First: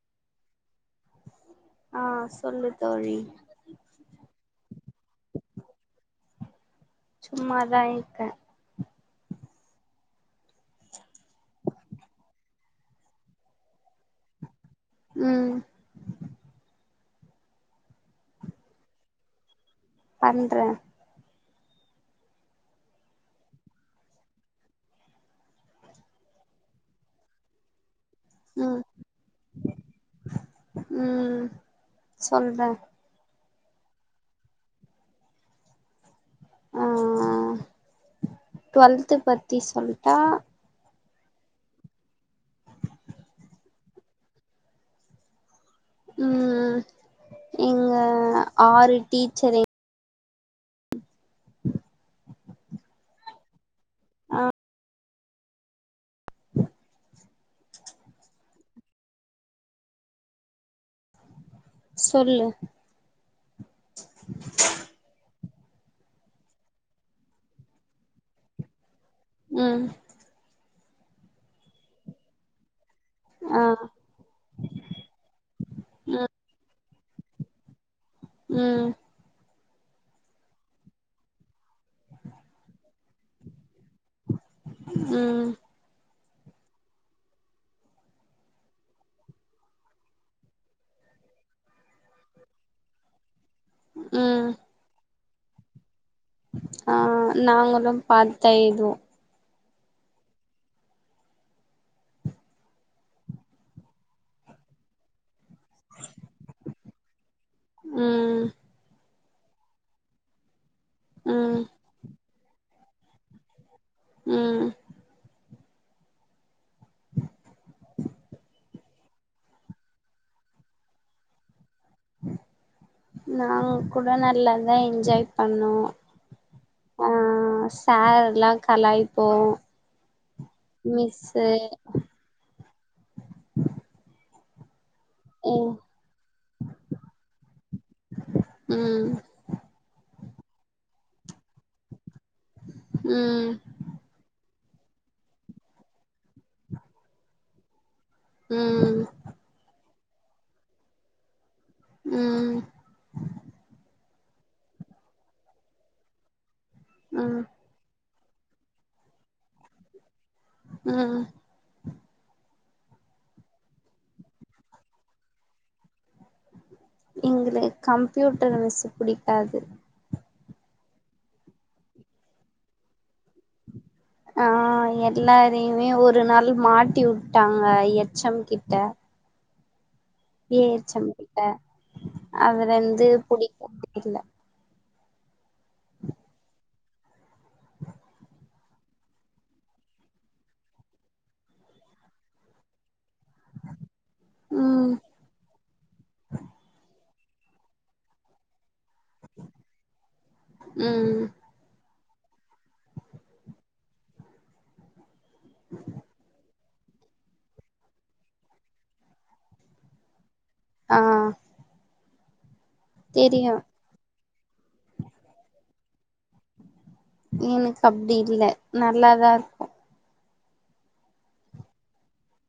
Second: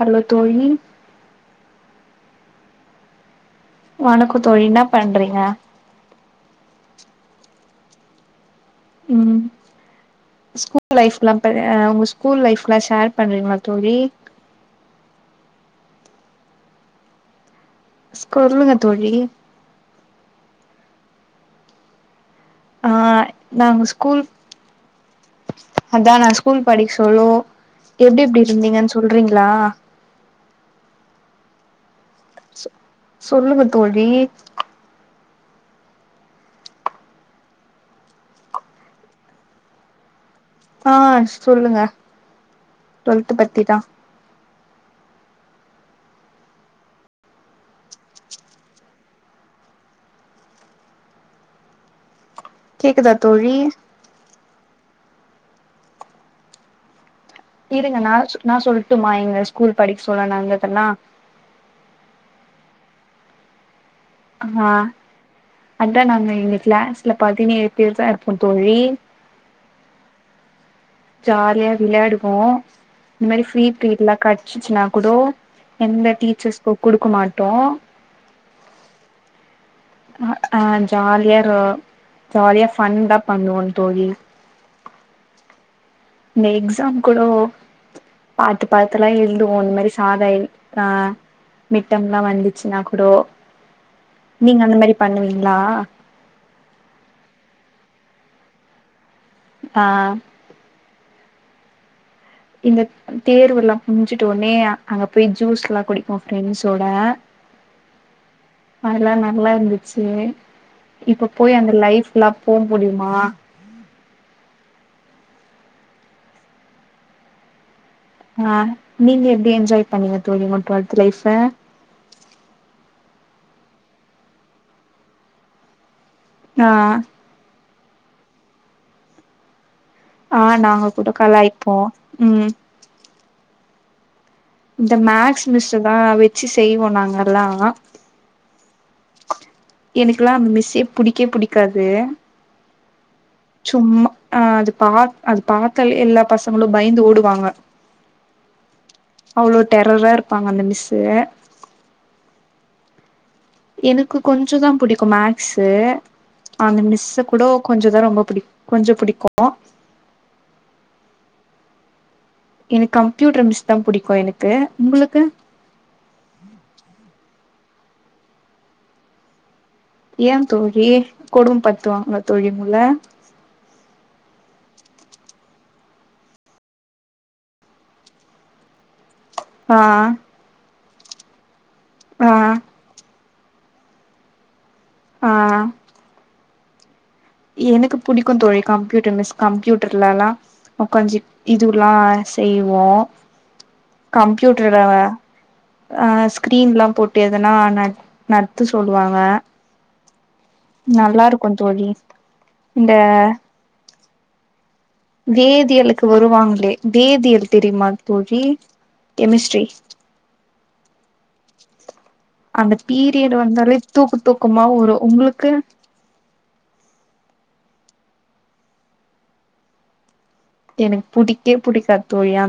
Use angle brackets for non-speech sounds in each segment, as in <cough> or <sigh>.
hello தோயி ஆ சொல்லு தோழி வணக்ககு தோழி இன்னா பண்றீங்க சும்மாதா ஈக்க ம் ஸ்கூ லைஃப்லா ப எ உங்க ஸ்கூல் லைஃப்லா ஷேர் பண்றீங்ளா தோழி ம் ஸ்கொல்லுங்க தோழி பண்ற ஆ நாங்க ஸ்கூல் அதா நா ஸ்கூல் படிக சொல்லோ எப்டிப்டி ம் இருந்தீங்கன் சொல்றீங்ளா சொல்ற தொல்லுங்க தோழி ஆ டுவல்த்து பத்தி சொல்ட்டா ஆ சொல்லுங்க டுவெல்த்து பத்திதா ம் ம் இங்க ஆறு டீச்சரே கேக்குதா தோழி அ <inaudible> இருங்க நாலசு நா சொல்ட்டுமா எங்க ஸ்கூல் படிக் சொல்ல நந்ததல்லா சொல்லு அஹா அத்தா நாங்க எங்க க்ளேஸ்ல பதினேழு பேர் தா இர்ப்போ தோழி ம் ஜால்யா விளையாடுவோ இந்மேரி ஆ ஃப்ரீ ப்ரீட்லா கட்சிச்சினா குடோ எந்த ம் டீச்சஸ்கோ குடுக்கு மாட்டோ ம் அ ஜால்யா ரொ ஜாலியா ஃபன் தா பண்ணுவோயி ம் நெ எக்ஸாம் குடோ பாத்து பாத்துலா எல்துவோ இந்மேரி சாதய் ஆ மிட்டம்ல்லா வந்துச்சின்னா குடோ ம் நீங் அந்த மேரி பண்ணுவீங்ளா ஆ நாங்களு பாத்தா எழ்துவோ ஆ இந்த தேர்வுல்லா புஞ்சுட் ஒனே அங்க போய் ஜூஸ்ல்லா குடிப்போ ஃப்ரெண்ஸோட ம் அதுல்லா நல்லா இர்ந்துச்சு இப்ப ம் போய் அந்த லைஃப்ல்லா போ முடியுமா ம் ஆ நீங்க எப்டி என்ஜாய் பண்ணீங்க தொழி உங்க டுவெல்த்து லைஃப்ப நாங் கூட நல்லாதா என்ஜாய் பண்ணோ ஆ சாரெல்லா கலாய்ப்போ அ நாங்க கூட மிஸ்ஸு கலாய்ப்போ ம் இந்த மேக்ஸ் ம் மிஸ்ஸு தா வெச்சு செய்வோ நாங்கல்லா ம் எனக்குலா அந் மிஸ்ஸே புடிக்கே புடிக்காது ம் சும்மா அ அது பா அது பாத்தால எல்லா பசங்களு பயந்து ஓடுவாங்க ம் டெட்ர்ரா இருப்பாங்க அந்த மிஸ்ஸு ம் எனக்கு கொஞ்சு தா புடிக்கு மேக்ஸு அந்த மிஸ்ஸ கூட ம் கொஞ்ச தா ரொம்ப புடி கொஞ்சோ புடிக்கு ம் எனக் கம்ப்யூட்ரு மிஸ் தா புடிக்கு எனக்கு உங்குளுக்கு எங்களுக் கம்ப்யூட்டரு மிஸ்ஸு புடிக்காது ஏ தோழி கொடும் பத்துவாங்ளா தோழி உங்கள ஆ அ எல்லாரியுமே ஒரு நாள் மாட்டி வுட்டாங்க எச் எம் கிட்ட ஆ ஏ எச் எம் கிட்ட ஆ அதுலருந்து புடிக்கற்தில்ல ஆ உஹ எனக்கு புடிக்குந் தோழி கம்ப்யூட்டர் மிஸ் கம்ப்யூட்டர்லெல்லா அ கொஞ்சி இதுவ்லா செய்வோ கம்ப்யூட்டர்ல ம் வ அ ஸ்கிரீன்லா போட் ட்ரு எதனா நட் நட்த்த சொல்லுவாங்க ம் நல்லா இருக்கு தோழி இந்த வேதியலுக்கு வருவாங்களே வேதியல் தெரியிமா தோழி கெமிஸ்ட்ரி அ அந்த பீரியடு வந்தாலே தூக்கு தூக்கமா வரு உங்குளுக்கு எனக்கு அப்டி இல்ல நல்லாதா இருக்கு எனக் புடிக்கே புடிக்காத் தோழி அ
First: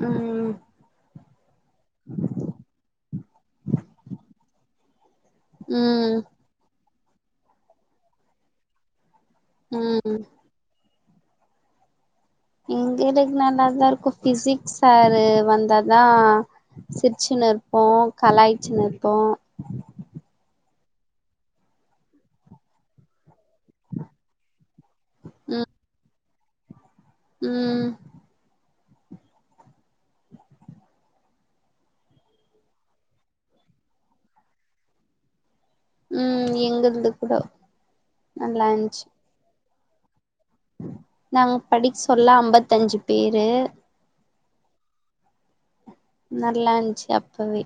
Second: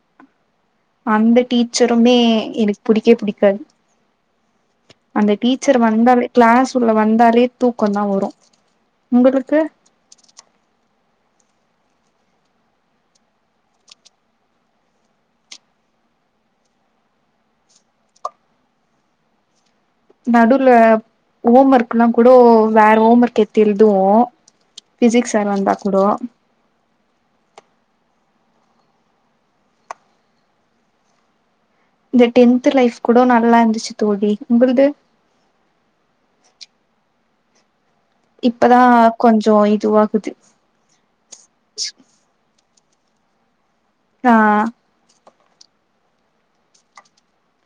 ம் அந்த டீச்சருமே எனுக் புடிக்கே புடிக்காது அந்த டீச்சரு ம் ம் வந்தாலே க்ளாஸ் உள்ள வந்தாலே தூக்கொந்தா வரு உங்களுக்கு ம் எங்களுக் நல்ல தா இருக்கு ஃபிசிக்ஸ் சாரு வந்தாதா சிர்ச்சின் னிர்போ கலாய்ச்சினிருபோ நடுவ்ல இந்த ஹோம் ஒர்க்குல்லா கூட வேற ஹோம் ஒர்க் எத்து எழ்துவோ ஃபிசிக்ஸ் சார் ம் வந்தா கூடோ ம் இந்த டென்த்து லைஃப் கூட நல்லா இந்துச்சு தோழி உங்கிள்து ம் எங்கள்து கூடோ இப்பதா கொஞ்சோ இதுவாகுது நாங் படிக் சொல்ல அம்பத்தஞ்சு பேரு ஆ நல்லாந்ச்சு அப்பவே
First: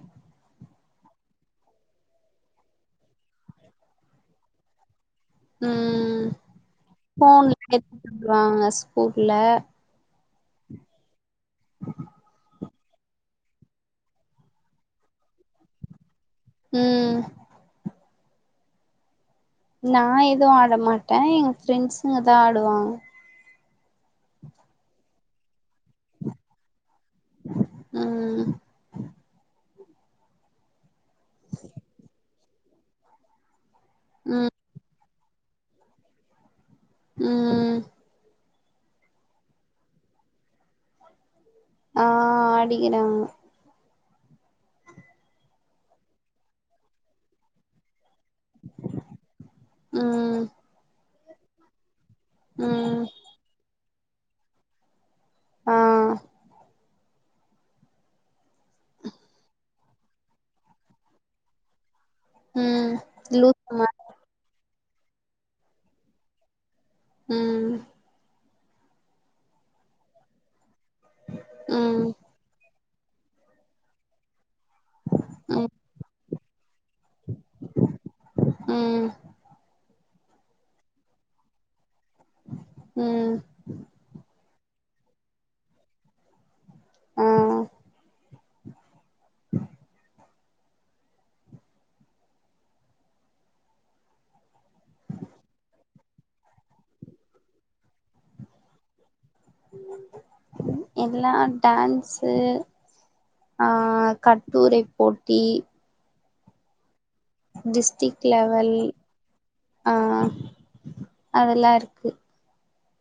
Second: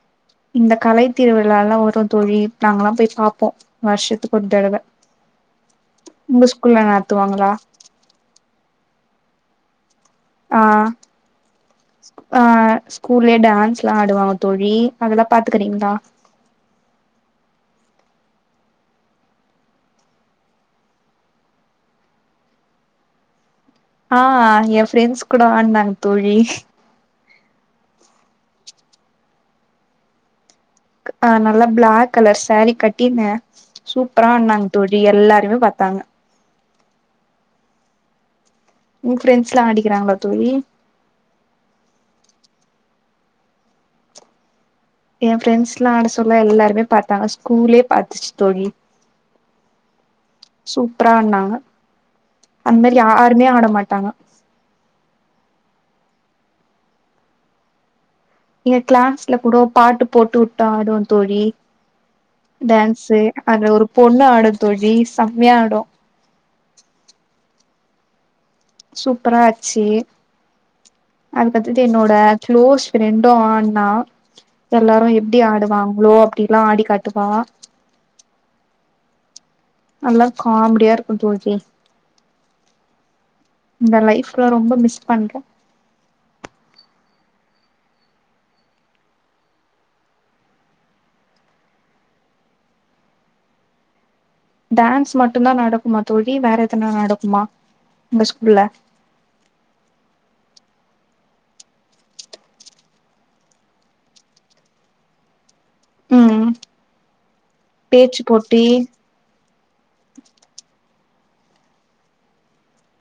இந்த கலை திருவிழா எல்லா வரு தோழி நாங்கெல்லா போய் பாப்போ வருஷத்துக் ஒரு தடவ ம் உங்க ஸ்கூல்ல நடத்துவாங்களா ஃபோன்ல எத்து <inaudible> வாங்க ஸ்கூல்ல ஆ ஆ ஸ்கூல்லேயே டான்ஸ்ல்லா ஆடுவாங்க தோழி அதெல்லா பாத்துக்கிறீங்ளா ம் நா எது ஆட மாட்ட எங்க ஃப்ரெண்ட்ஸுங்க தா ஆடுவாங்க ஆ என் ஃப்ரெண்ட்ஸ் கூட ஆட்னாங்க தோழி ம் அ நல்ல பிளாக் கலர் சாரீ கட்டின்னு சூப்பரா ம் ஆட்னாங்க தோழி எல்லாருமே பாத்தாங்க ம் உங் ஃப்ரெண்ட்ஸ்ல்லா ஆடிக்கிறாங்களா தோழி ஆ ஆடிக்கிறாங்க என் ஃப்ரெண்ட்ஸ்ல்லா ஆட சொல்ல எல்லாருமே பாத்தாங்க ஸ்கூலே பாத்துச்சு தோழி ம் சூப்ரா ஆட்னாங்க அந் மேரி ம் யாருமே ஆட மாட்டாங்க ஆ என் கிளாஸ்ல கூடோ பாட்டு போட்டு வுட்டா ஆடுவோ தோழி ம் டான்ஸு லூசு அத்ல ஒரு மாரி பொண்ணு ஆடு தோழி செம்மையா ஆடு ம் சூப்பரா ஆச்சி அது பாத்துட்டு ம் என்னோட க்ளோஸ் ஃப்ரெண்டூ ஆட்னா எல்லாரு எப்டி ம் ஆடுவாங்ளோ அப்டிலா ஆடி கத்துப்பாங்க ம் நல்லா காம்டியா இருக்குந் தோழி ம் இந்த லைஃப்லா ரொம்ப மிஸ் பண்றோ ஆ டான்ஸ் மட்டுதா நடக்குமா தோழி வேற எதனா நடக்குமா உங்க ஸ்கூல்ல எல்லா டான்ஸு ஆ கட்டுரைப் போட்டி ம் டிஸ்டிக் பேச்சு போட்டி லெவல் ஆ அதெல்லா இருக்கு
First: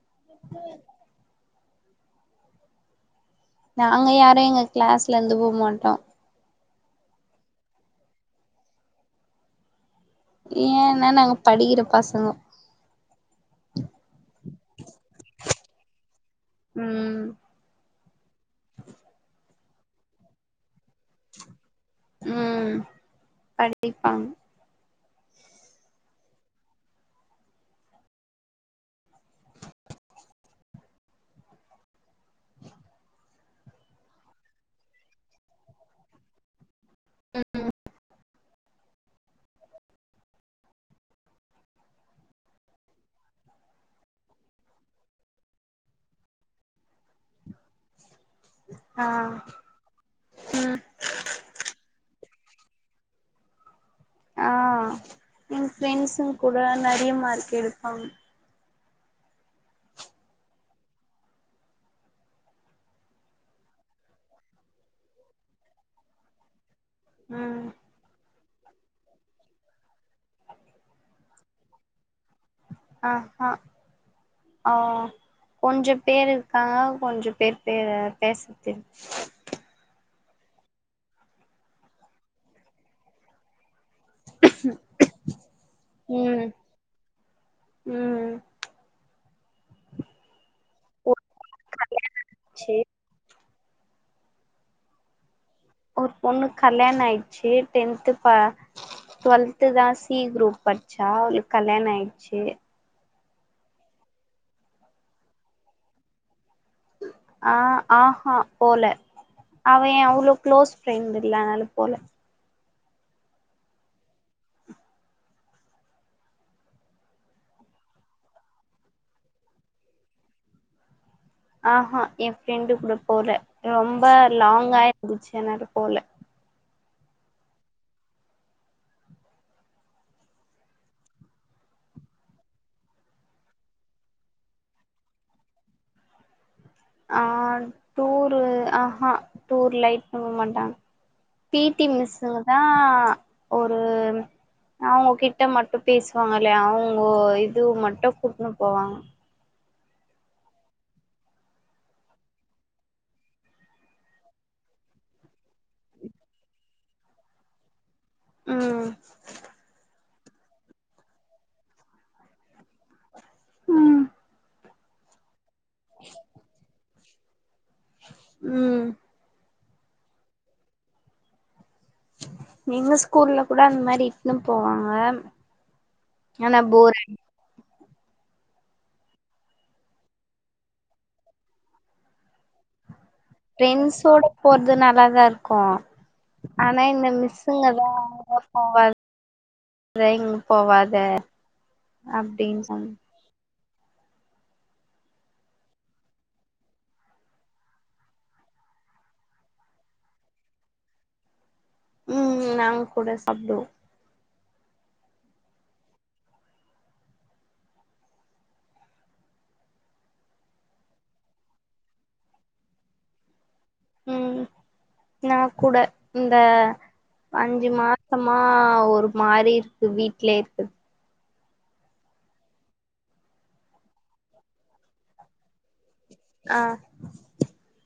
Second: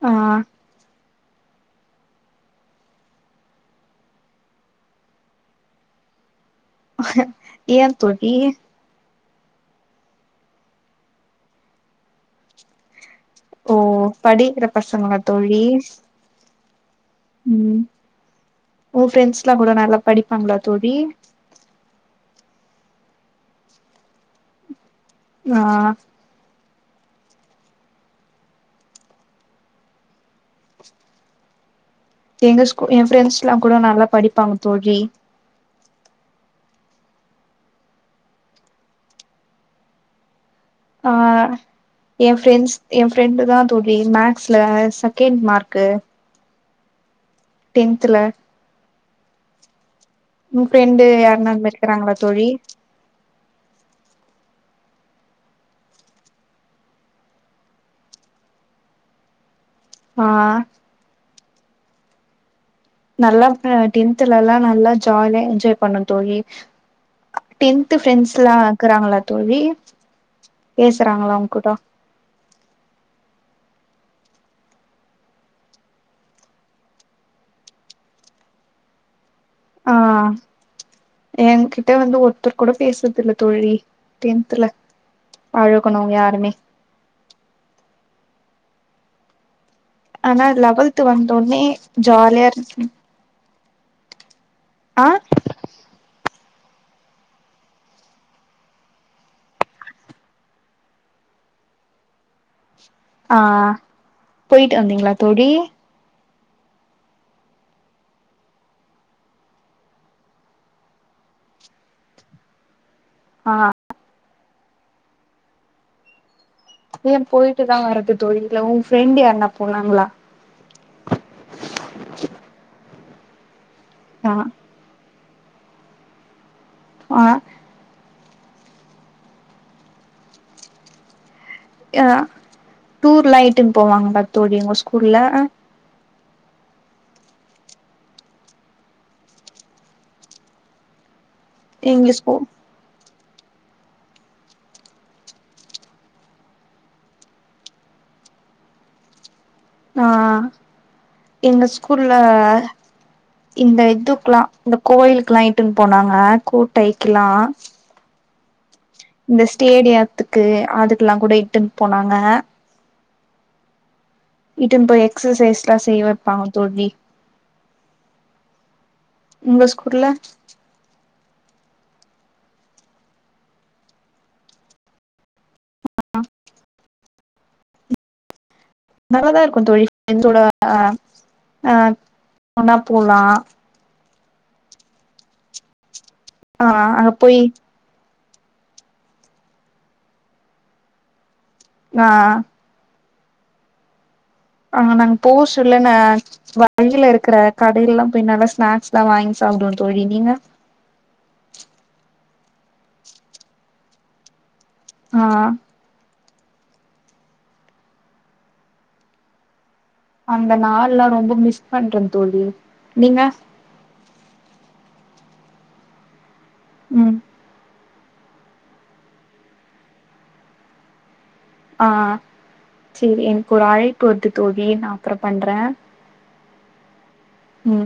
ஆ நாங்க யாரு எங்க க்ளாஸ்லருந்து போ மாட்டோ ஏன் தோழி ஏன்னா நாங்க படிக்கிற பசங்கோ ஓ படிக்கிற பசங்களா தோழி ம் ஊன் ஃப்ரெண்ட்ஸ்ல்லா கூடோ நல்லா படிப்பாங்ளா தோழி ம் படிப்பாங்க நா எங்க ஸ்கூ என் ஃப்ரெண்ட்ஸ்ல்லா கூடோ நல்லா படிப்பாங்க தோழி ம் ம் ஆ என் ஃப்ரெண்ட்ஸ் என் ஃப்ரெண்டு் தா தோழி மேக்ஸ்ல செகண்ட் மார்க்கு டென்துல ஆ உங் ம் ஃப்ரெண்டு யார்னா அந்த மேரி இருக்குறாங்களா தோழி தோழி ஆ எங் ஃப்ரெண்ட்ஸுங்கூட நெறைய மார்க் எடுப்பாங்க ஆ நல்லா அ டென்த்லல்லா நல்லா ஜாலியா என்ஜாய் பண்ணோ தோழி ம் டென்த் ஃப்ரெண்ட்ஸ் லா இக்குறாங்ளா தோழி பேசுறாங்களா உங்க்கிட்ட ஆ ஹா ஆ கொஞ்ச பேர் இருக்காங்க கொஞ்ச பேர் பேர பேசற்துல் ஆ ஏங்கிட்ட வந்து ஒருத்தர் கூட பேசற்தில்ல தோழி டென்த்துல பழகுனவங்க ம் யாருமே ம் ஆனா லவல்த்து வந்தோனே ஜாலியா இருந் ஆ ஒர் பொண்ணுக் கல்யாணோ ஆயிச்சு டென்த்து பா டுவெல்து தா சி குரூப் படிச்சா அவளுக் கல்யாண ஆயிச்சு ஆ போயிட்டு வந்தீங்களா தோழி ஆ ஆஹா போல அவ ஏ அவ்ளோ க்ளோஸ் ஃப்ரெண்ட் இல்லனால போல ஆ ஏ போயிட்டு தா வர்றது தோழி இல்ல ஊ ஃப்ரெண்ட் யார்னா போனாங்களா ஆஹா ஏ ஃப்ரெண்டு கூட போல ரொம்ப ஆ லாங்கா இந்துச் என்னாடு போல ஆ யா டூர்லா இட்டுன் போவாங்களா தோழி உங்க ஸ்கூல்ல ஆ டூரு ஆஹா டூர்லா இட் போக மாட்டாங் பி டி எங்க ஸ்கூ மிஸ்ஸுங்க தா ஒரு அவுங்கோ கிட்ட மட்டு பேசுவாங்கலே அவுங்கோ இது மட்டு கூட்னு போவாங்க ஆ எங்க ஸ்கூல்ல இந்த இதுக்குலா இந்த கோயிலுக்குலா இட்டுன் போனாங்க கோட்டைக்குலா ம் இந்த ஸ்டேடியித்துக்கு அதுக்குலா கூட இட்டுன் போனாங்க இட்டுன் போய் எக்ஸசைஸ்லா செய்ய வப்பாங்க தோழி ம் உங்க ஸ்கூல்ல எங்க ஸ்கூல்ல கூட அந் மாரி இட்ன்னு போவாங்க ஆனா போர் அடிக் நல்லாதா இருக்கூ தோழி ஃப்ரெண்ட்ஸோட ஆ ஆனா ஃப்ரெண்ட்ஸோட போறது நல்லாதாருக்கூ ஆ ஆனா இந்த அங்க போய் மிஸ்ஸுங்கதா அங்க போவாத இங்க போவாத ஆ அப்டின் சொன் ஆ நாங்க போச்சில்லன்ன வழியில இருக்கிற கடையல்லா போய் நல்லா ஸ்நாக்ஸ்லா வாய்ங் சா சாப்டுவோ தோழி நீங்க ம் நாங் கூட சாப்டுவோ ஆ அந்த நாள்லா ரொம்ப மிஸ் பண்றே தோழி நீங்க ம் நா கூட இந்த ம் அஞ்சி மா சமா ஒரு மாரி இருக்கு வீட்லே இருக்கற் ஆ செரி எனக்கு ஒரு அழைப்பு வருது தோழி நா அப்புற பண்றே ஆ ம்